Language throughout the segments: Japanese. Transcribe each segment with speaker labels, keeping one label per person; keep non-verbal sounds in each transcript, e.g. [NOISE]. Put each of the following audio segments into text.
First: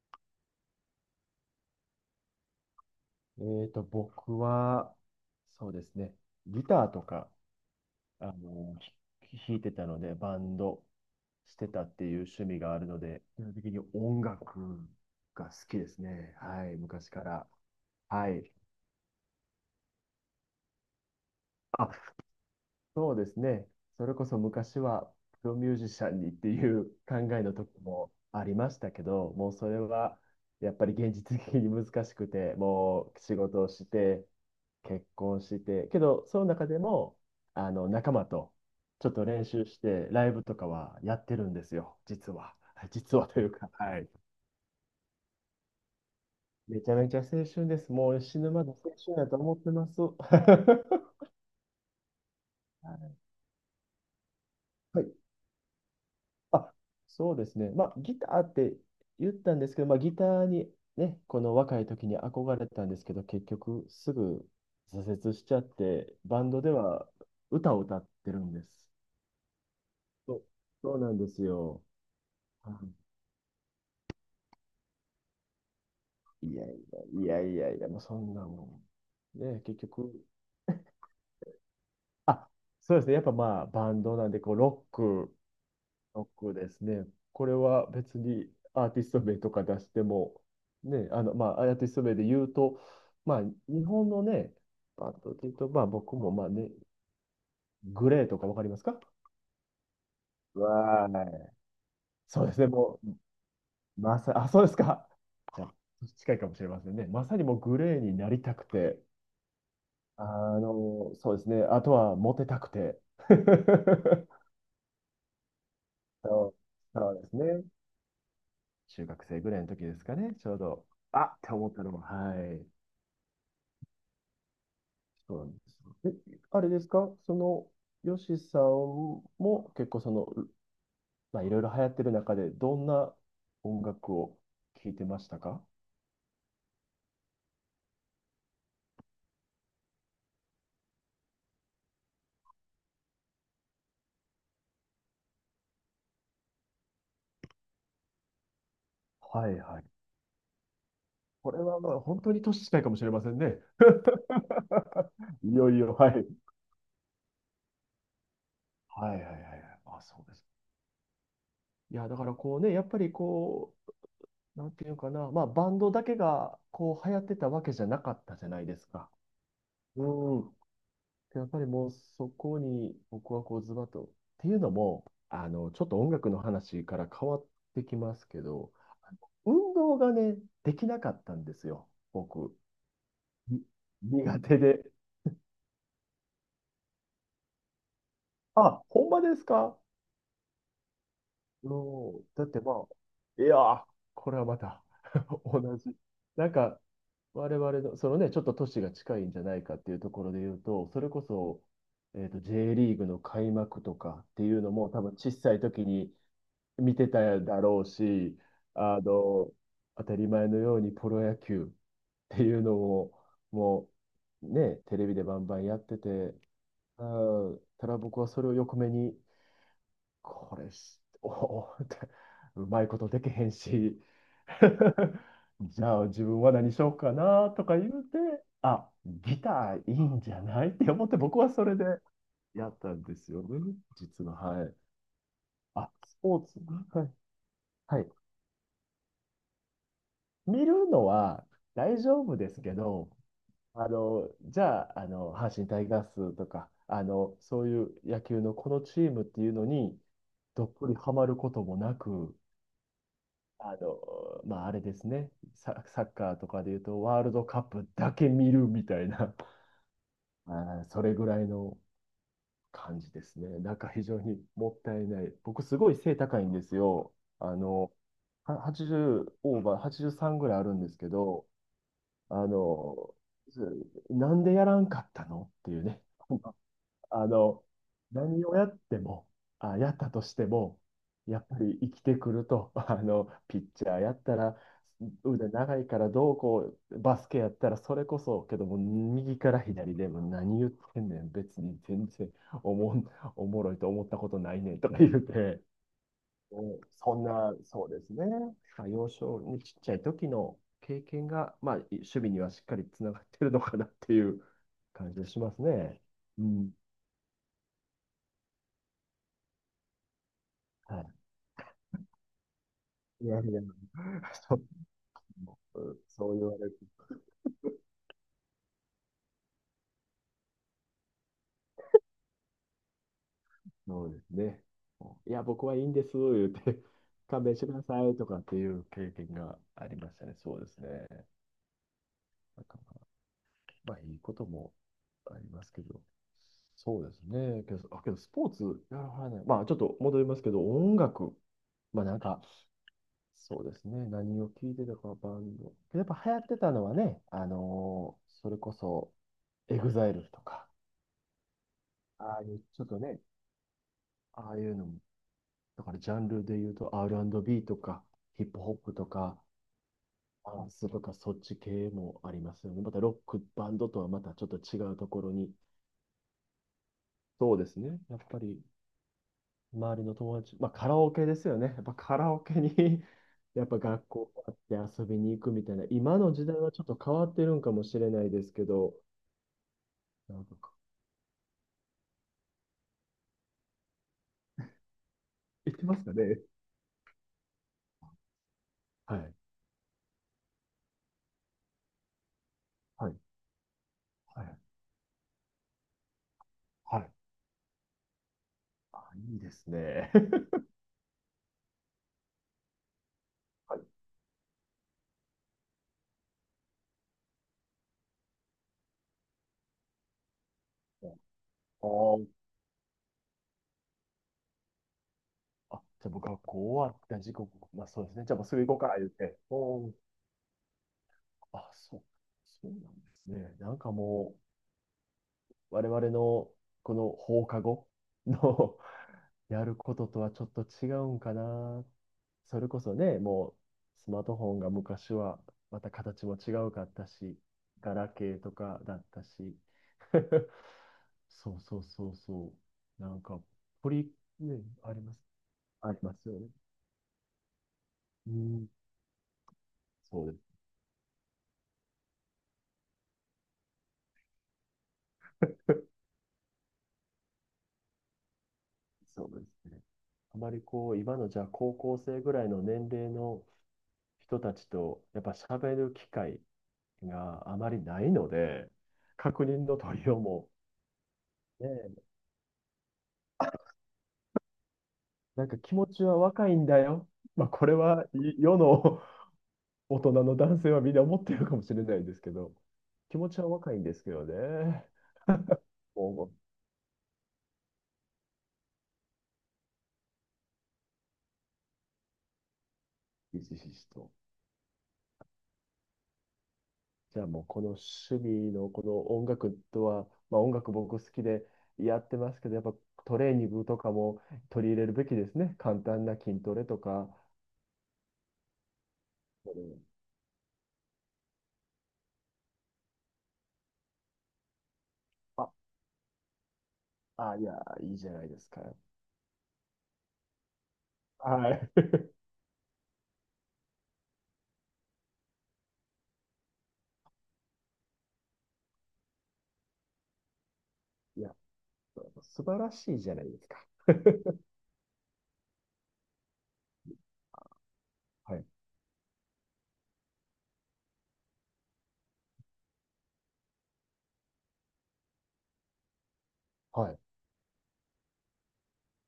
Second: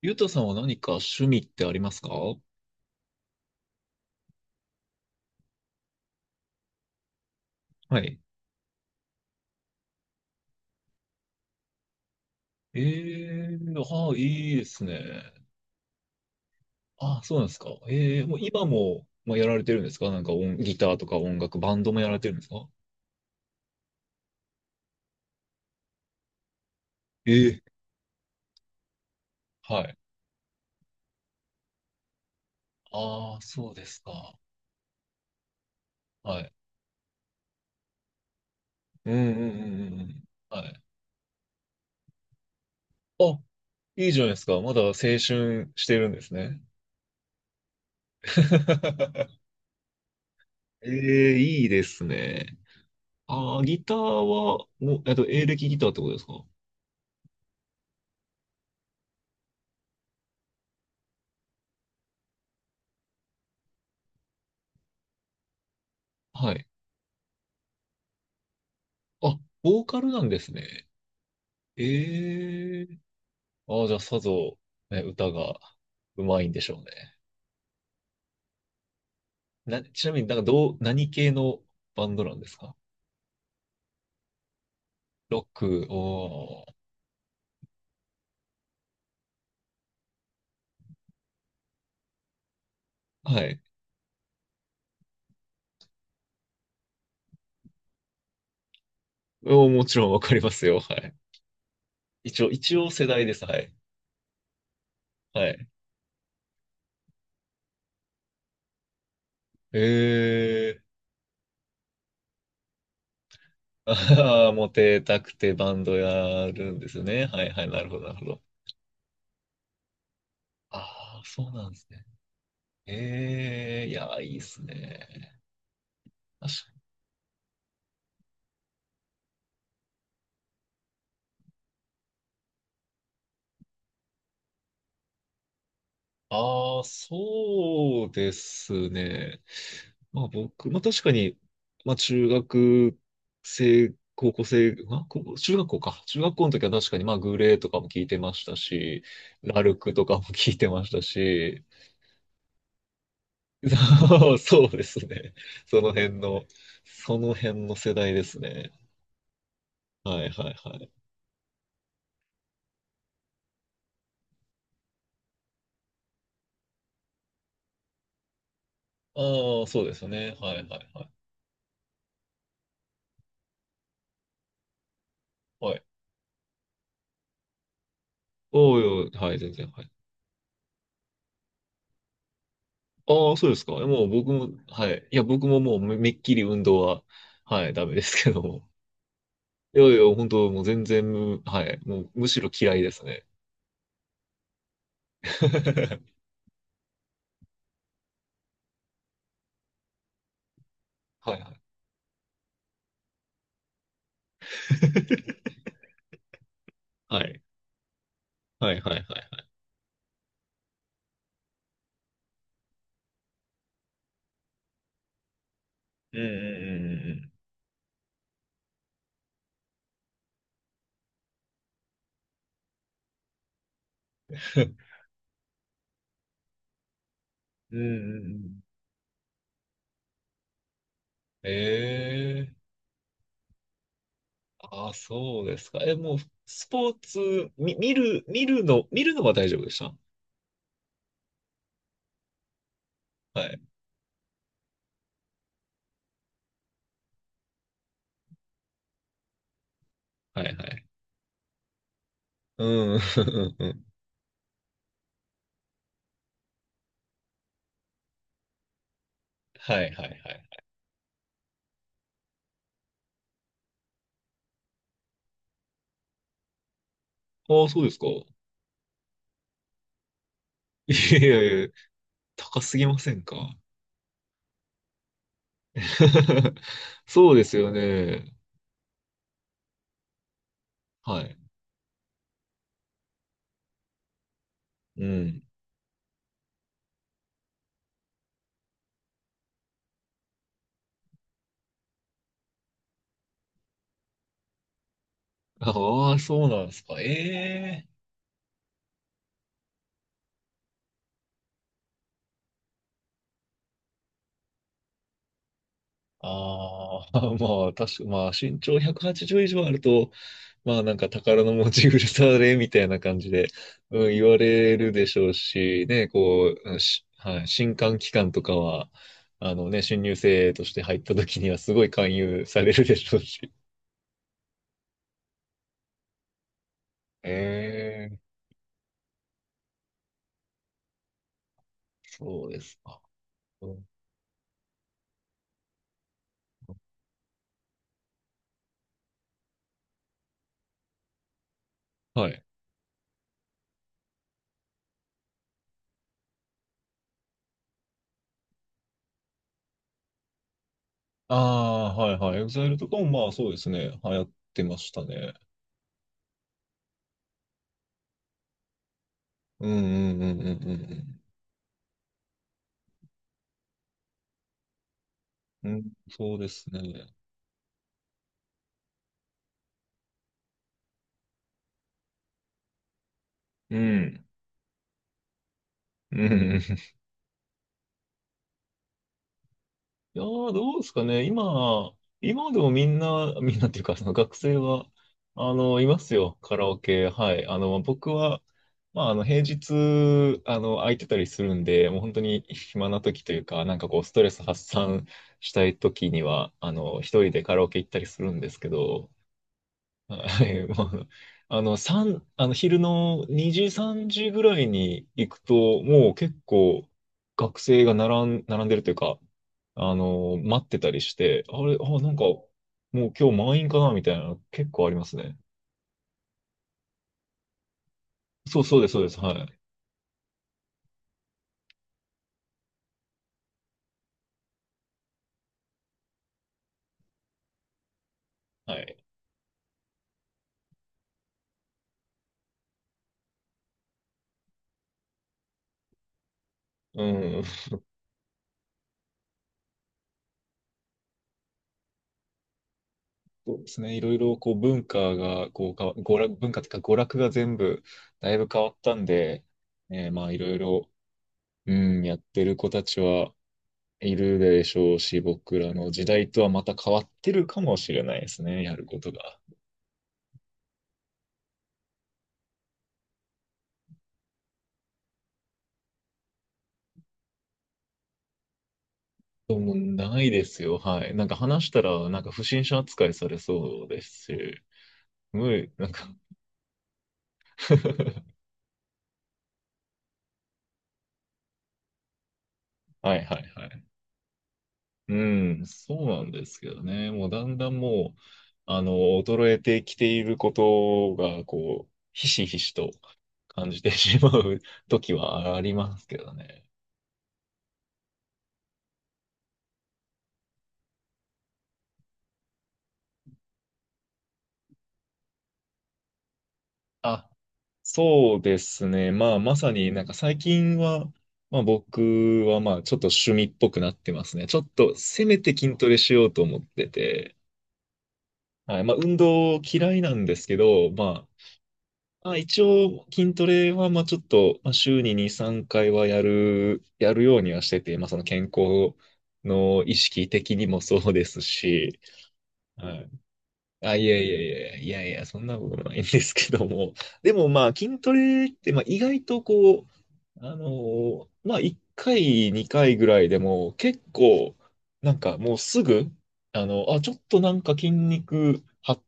Speaker 1: ゆうたさんは何か趣味ってありますか？は
Speaker 2: え僕は、そうですね、ギターとか、
Speaker 1: い。
Speaker 2: あの、弾いてたので、バンドしてたっていう趣味があ
Speaker 1: え
Speaker 2: るので、基本
Speaker 1: え、
Speaker 2: 的に
Speaker 1: ああ、
Speaker 2: 音
Speaker 1: いいで
Speaker 2: 楽
Speaker 1: すね。
Speaker 2: が好きですね。はい、昔
Speaker 1: あ
Speaker 2: か
Speaker 1: あ、そうなん
Speaker 2: ら。
Speaker 1: ですか。ええ、
Speaker 2: は
Speaker 1: もう
Speaker 2: い。
Speaker 1: 今も、まあ、やられてるんですか？なんか音、ギターとか音楽、バンド
Speaker 2: あ、
Speaker 1: もやられてるんですか？
Speaker 2: そうですね。それこそ昔はプロミュージシャンにっていう考
Speaker 1: え
Speaker 2: えの
Speaker 1: え、
Speaker 2: 時もありましたけど、もうそれ
Speaker 1: はい。
Speaker 2: はやっぱり現実的に難しくて、もう仕
Speaker 1: ああ、
Speaker 2: 事を
Speaker 1: そうで
Speaker 2: し
Speaker 1: す
Speaker 2: て、
Speaker 1: か。
Speaker 2: 結婚して、けどそ
Speaker 1: は
Speaker 2: の
Speaker 1: い。
Speaker 2: 中でもあの仲間とちょ
Speaker 1: う
Speaker 2: っと
Speaker 1: んうん
Speaker 2: 練
Speaker 1: う
Speaker 2: 習し
Speaker 1: んうんう
Speaker 2: て
Speaker 1: ん。
Speaker 2: ライブと
Speaker 1: は
Speaker 2: か
Speaker 1: い。
Speaker 2: はやってるんですよ、実は。[LAUGHS] 実は
Speaker 1: あ、
Speaker 2: というか、は
Speaker 1: い
Speaker 2: い。
Speaker 1: いじゃないですか。まだ青春してるんですね。
Speaker 2: めちゃめちゃ青春です。もう死ぬまで青春だと
Speaker 1: [LAUGHS]
Speaker 2: 思ってます。[LAUGHS]
Speaker 1: ええ、いいですね。
Speaker 2: は
Speaker 1: ああ、ギターは、もう、
Speaker 2: い。
Speaker 1: エレキギターってことですか？
Speaker 2: あ、そうですね。まあ、ギターって言ったんですけど、まあ、ギターにね、この若い時に憧れたんですけど、結局すぐ挫折しちゃって、バン
Speaker 1: は
Speaker 2: ド
Speaker 1: い。
Speaker 2: では歌を歌ってるんです。
Speaker 1: あ、ボーカルなん
Speaker 2: そ
Speaker 1: で
Speaker 2: う、
Speaker 1: すね。
Speaker 2: そうなんですよ。は
Speaker 1: ええ、
Speaker 2: い、
Speaker 1: ああ、じゃあ、さぞ、ね、歌がうまいん
Speaker 2: い
Speaker 1: で
Speaker 2: やい
Speaker 1: しょうね。
Speaker 2: やいやいやいや、もうそんなもん。ね、結
Speaker 1: ちな
Speaker 2: 局、
Speaker 1: みになんかどう、何系のバンドなんで
Speaker 2: あ、
Speaker 1: すか？
Speaker 2: そうですね。やっぱまあ、バンドなんで、こう、ロック
Speaker 1: ロック、
Speaker 2: ロック
Speaker 1: お
Speaker 2: で
Speaker 1: ー、
Speaker 2: すね。これは別にアーティスト名とか出しても、ね、まあ、アーティスト名で言うと、ま
Speaker 1: は
Speaker 2: あ、
Speaker 1: い。
Speaker 2: 日本のね、バンドで言うと、まあ、僕も、まあね、グレーとかわかりますか？
Speaker 1: おー、もちろんわかりますよ。は
Speaker 2: わ
Speaker 1: い。
Speaker 2: ーい。
Speaker 1: 一
Speaker 2: そう
Speaker 1: 応、
Speaker 2: ですね、
Speaker 1: 一応
Speaker 2: も
Speaker 1: 世
Speaker 2: う、
Speaker 1: 代です。はい。
Speaker 2: そうですか。
Speaker 1: は
Speaker 2: じ
Speaker 1: い。
Speaker 2: ゃあ近いかもしれませんね。まさにもうグレーになりたくて、あ
Speaker 1: ええ、
Speaker 2: そうですね、あとはモテたくて。[LAUGHS]
Speaker 1: ああー、[LAUGHS] モテたくてバンド
Speaker 2: そ
Speaker 1: や
Speaker 2: う、
Speaker 1: るんです
Speaker 2: そう
Speaker 1: ね。
Speaker 2: です
Speaker 1: はいは
Speaker 2: ね。
Speaker 1: い、なるほど、なるほど。
Speaker 2: 中学生ぐらいの時ですかね、ちょうど、
Speaker 1: あ
Speaker 2: あ
Speaker 1: あ、
Speaker 2: っ
Speaker 1: そう
Speaker 2: て
Speaker 1: な
Speaker 2: 思
Speaker 1: ん
Speaker 2: っ
Speaker 1: で
Speaker 2: た
Speaker 1: す
Speaker 2: のも、
Speaker 1: ね。
Speaker 2: はい。
Speaker 1: ええ、いや、いいっすね。
Speaker 2: そうなんですよ。あれですか、ヨシさんも結構まあ、いろいろ流行ってる中で、どんな音楽を聴いてましたか？
Speaker 1: ああ、そうですね。まあ僕、まあ確かに、まあ中学生、高校生、まあ高校中学校か。中学校の時は確かにまあグレーとかも聞いてましたし、
Speaker 2: はい
Speaker 1: ラル
Speaker 2: はい。
Speaker 1: クとかも [LAUGHS] 聞いてました
Speaker 2: これ
Speaker 1: し、
Speaker 2: はまあ本当に年近いかもしれませんね。
Speaker 1: [LAUGHS] そうですね。
Speaker 2: いよい
Speaker 1: その
Speaker 2: よ、
Speaker 1: 辺
Speaker 2: はい。
Speaker 1: の、その辺の世代ですね。
Speaker 2: はいはいはいはい。あ、そ
Speaker 1: は
Speaker 2: う
Speaker 1: い
Speaker 2: です。
Speaker 1: はいはい。
Speaker 2: いや、だからこうね、やっぱりこう、なんていうかな、まあ、バンドだけがこう流行ってたわけじゃなかったじゃないですか。
Speaker 1: ああ、そうです
Speaker 2: う
Speaker 1: よね。はい
Speaker 2: ん。
Speaker 1: はいはい。
Speaker 2: やっぱりもうそこに僕はこうズバッと。っていうのも、
Speaker 1: は
Speaker 2: ちょ
Speaker 1: い。
Speaker 2: っと音楽の話から変わってきますけ
Speaker 1: お
Speaker 2: ど、
Speaker 1: おい、はい、全然。
Speaker 2: 運
Speaker 1: はい。
Speaker 2: 動がね、できなかったんですよ、僕。
Speaker 1: ああ、そうで
Speaker 2: に
Speaker 1: すか。もう僕
Speaker 2: 苦
Speaker 1: も、
Speaker 2: 手で。
Speaker 1: はい。いや、僕ももうめっきり運動は、はい、ダメですけども。
Speaker 2: あ、ほんまです
Speaker 1: い
Speaker 2: か？
Speaker 1: やいや、本当もう全然、は
Speaker 2: う
Speaker 1: い。もう、
Speaker 2: ん。
Speaker 1: むし
Speaker 2: だっ
Speaker 1: ろ
Speaker 2: て
Speaker 1: 嫌い
Speaker 2: ま
Speaker 1: ですね。
Speaker 2: あ、いやー、これはまた [LAUGHS] 同じ。
Speaker 1: [LAUGHS]
Speaker 2: なんか、我々の、そのね、ちょっと都市が近いんじゃないかっていうところで言うと、それこ
Speaker 1: はいはい。
Speaker 2: そ、J リーグの開幕とかっていうのも、多分小さい
Speaker 1: [LAUGHS]
Speaker 2: 時に、見て
Speaker 1: はい。
Speaker 2: ただろうし、
Speaker 1: はいはいは
Speaker 2: あ
Speaker 1: いはい。
Speaker 2: の、当たり前のようにプロ野球 [LAUGHS] っていうのも、もうね、テレビでバンバンやって
Speaker 1: うんう
Speaker 2: て、
Speaker 1: ん
Speaker 2: うん、ただ僕はそれを横目に、これし、おおって、うまいことできへんし、
Speaker 1: うんうん。[LAUGHS]
Speaker 2: [LAUGHS] じゃあ自分は何しようかなと
Speaker 1: うん
Speaker 2: か
Speaker 1: う
Speaker 2: 言うて、
Speaker 1: んうん。
Speaker 2: あ、ギターいいんじゃないって思って僕はそれで
Speaker 1: [LAUGHS] ええ、
Speaker 2: やったんですよね、実は。はい。
Speaker 1: ああ、そうですか。
Speaker 2: あ、
Speaker 1: え、も
Speaker 2: ス
Speaker 1: う、
Speaker 2: ポーツ。
Speaker 1: スポー
Speaker 2: はい。
Speaker 1: ツ、み、見
Speaker 2: はい、
Speaker 1: る、見るの、見るのは大丈夫でした。
Speaker 2: 見るのは大丈夫ですけど、
Speaker 1: はい。
Speaker 2: じゃあ、阪神タイガースとか、そういう野球のこのチームっていうのに、
Speaker 1: はいは
Speaker 2: どっ
Speaker 1: い。
Speaker 2: ぷりハマることもなく、
Speaker 1: うん。[LAUGHS]
Speaker 2: まあ、あれですね、サッカーとかでいうと、ワールドカップだけ見るみたいな、
Speaker 1: はいはいは
Speaker 2: [LAUGHS] あ
Speaker 1: い。
Speaker 2: ー、それぐらいの感じですね。なんか非常にもったいない。僕、すごい背高いんですよ。あ
Speaker 1: ああ、そうで
Speaker 2: の、
Speaker 1: すか。い
Speaker 2: は80オーバー、83ぐらいあるんですけ
Speaker 1: やいや
Speaker 2: ど、
Speaker 1: いや。
Speaker 2: あ
Speaker 1: 高すぎませ
Speaker 2: の、
Speaker 1: んか？
Speaker 2: なんでやらんかったのっていうね。
Speaker 1: [LAUGHS]
Speaker 2: あ
Speaker 1: そうです
Speaker 2: の、
Speaker 1: よね。
Speaker 2: 何をやっても、あ、やったとしても、
Speaker 1: はい。
Speaker 2: やっぱり生きてくると、[LAUGHS] ピッチャーやったら、
Speaker 1: うん。
Speaker 2: 腕長いからどうこう、バスケやったらそれこそ、けども、右から左でも何言ってんねん、別に全然おもん、おもろいと思ったことないねんとか言うて、
Speaker 1: ああ、そうな
Speaker 2: う
Speaker 1: んで
Speaker 2: ん、
Speaker 1: すか。え
Speaker 2: そんな、そ
Speaker 1: え、
Speaker 2: うですね。まあ、幼少にちっちゃい時の経験が、まあ、守趣味にはしっかりつながってるのかなっていう感じがしますね。うん。
Speaker 1: ああー、[LAUGHS] まあ、確か、まあ、身長180以上あると、まあ、なんか
Speaker 2: は
Speaker 1: 宝の持ち腐れみたいな感
Speaker 2: い。い
Speaker 1: じ
Speaker 2: や
Speaker 1: で、
Speaker 2: いや、
Speaker 1: うん、言わ
Speaker 2: そう、
Speaker 1: れるでしょう
Speaker 2: う
Speaker 1: し、
Speaker 2: ん、
Speaker 1: ね、
Speaker 2: そう言
Speaker 1: こ
Speaker 2: われ
Speaker 1: う、う
Speaker 2: る。
Speaker 1: んし、はい、新歓期間とかは、あのね、新入生として入った時にはすごい勧誘されるでしょうし。
Speaker 2: そうですね。いや、僕はいいんです、言うて、勘弁してくださ
Speaker 1: ええ、
Speaker 2: いとかっていう経験がありましたね。そうですね。
Speaker 1: そうで
Speaker 2: なんか
Speaker 1: すか。うん、
Speaker 2: まあ、いいこともありますけど。そうですね。けどスポーツやらはらない。まあ、ちょっと戻りますけど、音楽。まあ、なん
Speaker 1: は
Speaker 2: か、
Speaker 1: い。
Speaker 2: そうですね。何を聞いてたか、バンド。やっぱ流行ってたのはね、それこそ、エグザイルとか、
Speaker 1: ああ、はいは
Speaker 2: あ
Speaker 1: い。
Speaker 2: あいう、
Speaker 1: EXILE
Speaker 2: ちょっ
Speaker 1: とか
Speaker 2: と
Speaker 1: も
Speaker 2: ね、
Speaker 1: まあそうですね。流行っ
Speaker 2: ああい
Speaker 1: てま
Speaker 2: うの
Speaker 1: し
Speaker 2: も、
Speaker 1: たね。
Speaker 2: だからジャンルで言うと R&B とか、ヒップホップとか、
Speaker 1: うんうんうん
Speaker 2: ダ
Speaker 1: う
Speaker 2: ンスとか、
Speaker 1: ん
Speaker 2: そっち系もありますよね。またロックバンドとはまたちょっと違うところに。
Speaker 1: うん。うん、そうですね。
Speaker 2: そうですね。やっぱり周りの友達、[LAUGHS] まあカラオケですよね。やっぱカラオケに [LAUGHS] やっ
Speaker 1: う
Speaker 2: ぱ学
Speaker 1: ん。
Speaker 2: 校があって遊びに行くみたいな、
Speaker 1: う
Speaker 2: 今の時代は
Speaker 1: ん。
Speaker 2: ちょっと変わってるんかもしれないですけど、
Speaker 1: いや
Speaker 2: なん
Speaker 1: ー、
Speaker 2: か
Speaker 1: どうですかね。今、今でもみんな、[LAUGHS] みんなっていうか、その学生は、
Speaker 2: 行って
Speaker 1: い
Speaker 2: ま
Speaker 1: ま
Speaker 2: すか
Speaker 1: すよ。
Speaker 2: ね。
Speaker 1: カラオケ。はい。僕は、まあ、
Speaker 2: はい。
Speaker 1: 平日、空いてたりするんで、もう本当に暇な
Speaker 2: はい。
Speaker 1: 時というか、なんかこう、ストレス
Speaker 2: はい。
Speaker 1: 発散したい時には、
Speaker 2: はい。
Speaker 1: 一人でカラオケ行ったりするんですけ
Speaker 2: あ、
Speaker 1: ど、
Speaker 2: いいですね。
Speaker 1: はい、
Speaker 2: [LAUGHS]
Speaker 1: まあ、三あの、昼の2時、
Speaker 2: はい。
Speaker 1: 3時ぐらいに行くと、もう結構学生が並んでるというか、待ってたりして、あれ、
Speaker 2: お
Speaker 1: あ、なんか、
Speaker 2: ー、
Speaker 1: もう今日満員かなみたいな、結構ありますね。
Speaker 2: じゃあ僕はこう終わった時刻、まあそうですね。じゃあもうすぐ行
Speaker 1: そう
Speaker 2: こ
Speaker 1: で
Speaker 2: う
Speaker 1: す、
Speaker 2: か、
Speaker 1: そう
Speaker 2: 言
Speaker 1: で
Speaker 2: っ
Speaker 1: す。は
Speaker 2: て。
Speaker 1: い。
Speaker 2: おー、そう。そうなんですね。なんかもう、我々のこの放課後
Speaker 1: は
Speaker 2: の
Speaker 1: い。
Speaker 2: [LAUGHS] やることとはちょっと違うんかな。それこそね、もうスマートフォンが昔はまた形も違うかっ
Speaker 1: う
Speaker 2: たし、
Speaker 1: ん。
Speaker 2: ガラケーとかだったし。[LAUGHS] そうそうそうそう。なんか、
Speaker 1: そうです
Speaker 2: ポ
Speaker 1: ね。い
Speaker 2: リ、
Speaker 1: ろいろ、こう、
Speaker 2: ね、
Speaker 1: 文
Speaker 2: ありま
Speaker 1: 化
Speaker 2: す。
Speaker 1: が、こう、
Speaker 2: ありま
Speaker 1: 娯
Speaker 2: す
Speaker 1: 楽、
Speaker 2: よね。
Speaker 1: 文化というか、娯楽が全部、
Speaker 2: う
Speaker 1: だいぶ変
Speaker 2: ん、
Speaker 1: わったんで、
Speaker 2: そ
Speaker 1: まあ、
Speaker 2: う
Speaker 1: い
Speaker 2: で
Speaker 1: ろ
Speaker 2: す。
Speaker 1: いろ、うん、やってる子たちは、いるでしょうし、僕らの時代とはまた変わってるかもしれないですね、やることが。
Speaker 2: そうですね。あまりこう、今のじゃあ高校生ぐらいの年齢の人たちと、やっぱ喋る機会があまりないので、確
Speaker 1: で
Speaker 2: 認
Speaker 1: も
Speaker 2: の取りよ
Speaker 1: な
Speaker 2: う
Speaker 1: いで
Speaker 2: も
Speaker 1: すよ、はい。なんか話した
Speaker 2: ね、
Speaker 1: ら、なんか不審者扱いされそうですし、
Speaker 2: なん
Speaker 1: 無
Speaker 2: か
Speaker 1: 理、
Speaker 2: 気持
Speaker 1: なん
Speaker 2: ち
Speaker 1: か
Speaker 2: は若いんだよ。まあ、これは世
Speaker 1: [LAUGHS]
Speaker 2: 世の [LAUGHS] 大人の男性はみんな思ってるかもしれないですけど、
Speaker 1: は
Speaker 2: 気
Speaker 1: い
Speaker 2: 持
Speaker 1: は
Speaker 2: ち
Speaker 1: い
Speaker 2: は
Speaker 1: は
Speaker 2: 若い
Speaker 1: い。
Speaker 2: んですけどね。
Speaker 1: うん、そうなん
Speaker 2: も
Speaker 1: ですけどね、もうだんだんもう、あの、衰えてきていることが、こう、ひしひしと
Speaker 2: う、ひし
Speaker 1: 感
Speaker 2: ひ
Speaker 1: じ
Speaker 2: し
Speaker 1: て
Speaker 2: と。
Speaker 1: しまう時はありますけどね。
Speaker 2: じゃあもうこの趣味のこの音楽とは、まあ音楽僕好きでやってますけど、やっぱトレーニングとかも取り入れるべきですね。簡単な筋トレとか。
Speaker 1: あ、そうですね。まあ、
Speaker 2: う
Speaker 1: まさ
Speaker 2: ん、
Speaker 1: になんか最近は、まあ僕はまあちょっと趣味っぽくなってますね。ちょっとせめ
Speaker 2: あ、
Speaker 1: て筋トレしようと思ってて。
Speaker 2: いや、いいじゃないですか。
Speaker 1: はい。まあ運動嫌いなんですけど、ま
Speaker 2: はい。
Speaker 1: あ、まあ一応筋トレはまあちょっとまあ週に2、3回はやるようにはしてて、まあその健康の意識的にもそう
Speaker 2: い
Speaker 1: で
Speaker 2: や、
Speaker 1: すし、
Speaker 2: 素晴らし
Speaker 1: は
Speaker 2: い
Speaker 1: い。
Speaker 2: じゃないですか。
Speaker 1: あ、いやいやいやいやいや、そんなことないんですけども。でもまあ、筋ト
Speaker 2: はい。
Speaker 1: レって、まあ、意外とこう、まあ、1回、2回ぐらいでも、結構、なんかもうすぐ、
Speaker 2: はい。
Speaker 1: あ、ちょっとなんか筋肉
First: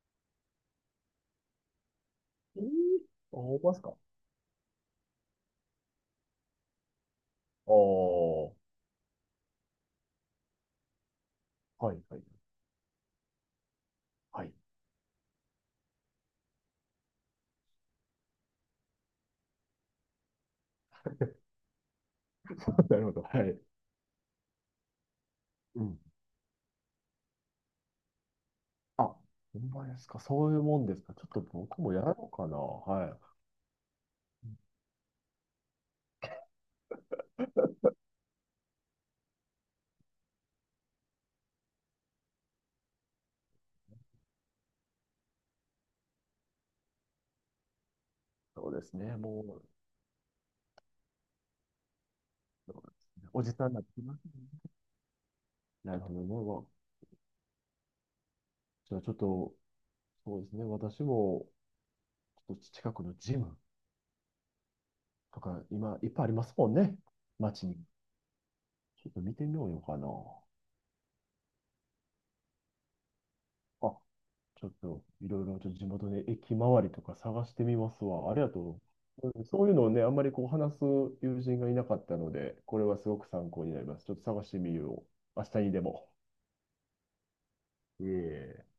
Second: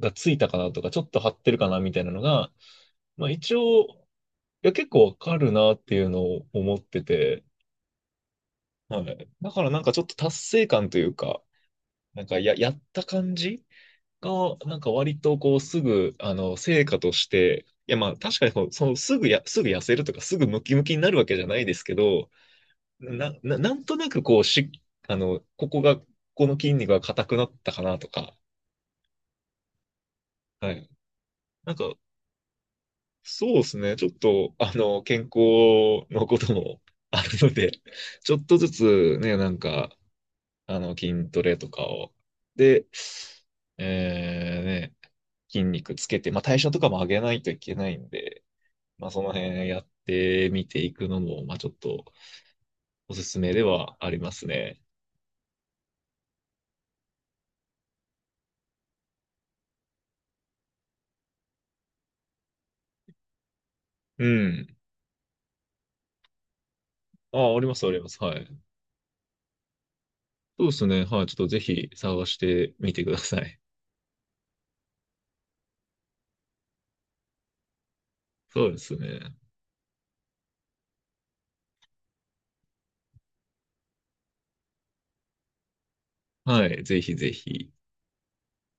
Speaker 1: がついたかなとか、ちょっと張ってるかなみたいなのが、
Speaker 2: えー、
Speaker 1: まあ
Speaker 2: あ、
Speaker 1: 一
Speaker 2: 思います
Speaker 1: 応、
Speaker 2: か？
Speaker 1: いや、結構わかるなっていうのを思ってて、
Speaker 2: ああ、
Speaker 1: はい。だからなんかちょっと達成感というか、
Speaker 2: はいはい。
Speaker 1: なんかやった感じ
Speaker 2: はい。
Speaker 1: が、なんか割とこうすぐ、成果として、いやまあ確かにこうそのすぐすぐ痩せるとかすぐムキムキになるわけじゃないですけど、
Speaker 2: [LAUGHS] なるほど。はい。
Speaker 1: なんとなくこうし、ここ
Speaker 2: うん。
Speaker 1: が、この筋肉が硬くなったかなとか、
Speaker 2: あ、ほんまですか。そういう
Speaker 1: は
Speaker 2: もん
Speaker 1: い。
Speaker 2: ですか。ちょっと
Speaker 1: なん
Speaker 2: 僕も
Speaker 1: か、
Speaker 2: やろうかな。はい。
Speaker 1: そうですね。ちょっと、健康のことも [LAUGHS] あるので、ちょっとずつね、なんか、筋トレとかを、で、ね、筋肉つけて、まあ、代謝とかも上げないといけないんで、
Speaker 2: そうです
Speaker 1: まあ、
Speaker 2: ね。
Speaker 1: その
Speaker 2: もう、
Speaker 1: 辺やってみていくのも、まあ、ちょっと
Speaker 2: そうで
Speaker 1: お
Speaker 2: す
Speaker 1: す
Speaker 2: ね、
Speaker 1: す
Speaker 2: お
Speaker 1: め
Speaker 2: じ
Speaker 1: で
Speaker 2: さんになって
Speaker 1: は
Speaker 2: き
Speaker 1: あ
Speaker 2: ま
Speaker 1: り
Speaker 2: す
Speaker 1: ます
Speaker 2: ね。
Speaker 1: ね。
Speaker 2: なるほどね。じゃあちょっと、そうですね。私も、ちょっと近くのジム
Speaker 1: うん。
Speaker 2: とか、今、いっぱいありますもんね。
Speaker 1: あ、あり
Speaker 2: 街
Speaker 1: ま
Speaker 2: に。
Speaker 1: す、あります。はい。
Speaker 2: ちょっと見てみようかな。
Speaker 1: そうですね。はい。ちょっとぜひ探してみてください。
Speaker 2: あ、ちょっといろいろちょっと地元で駅周りとか探してみますわ。ありが
Speaker 1: そうで
Speaker 2: と
Speaker 1: すね。
Speaker 2: う。うん、そういうのをね、あんまりこう話す友人がいなかったので、これはすごく参考になります。ちょっと探してみよう。明日にでも。
Speaker 1: はい。ぜひぜひ。
Speaker 2: いえいえ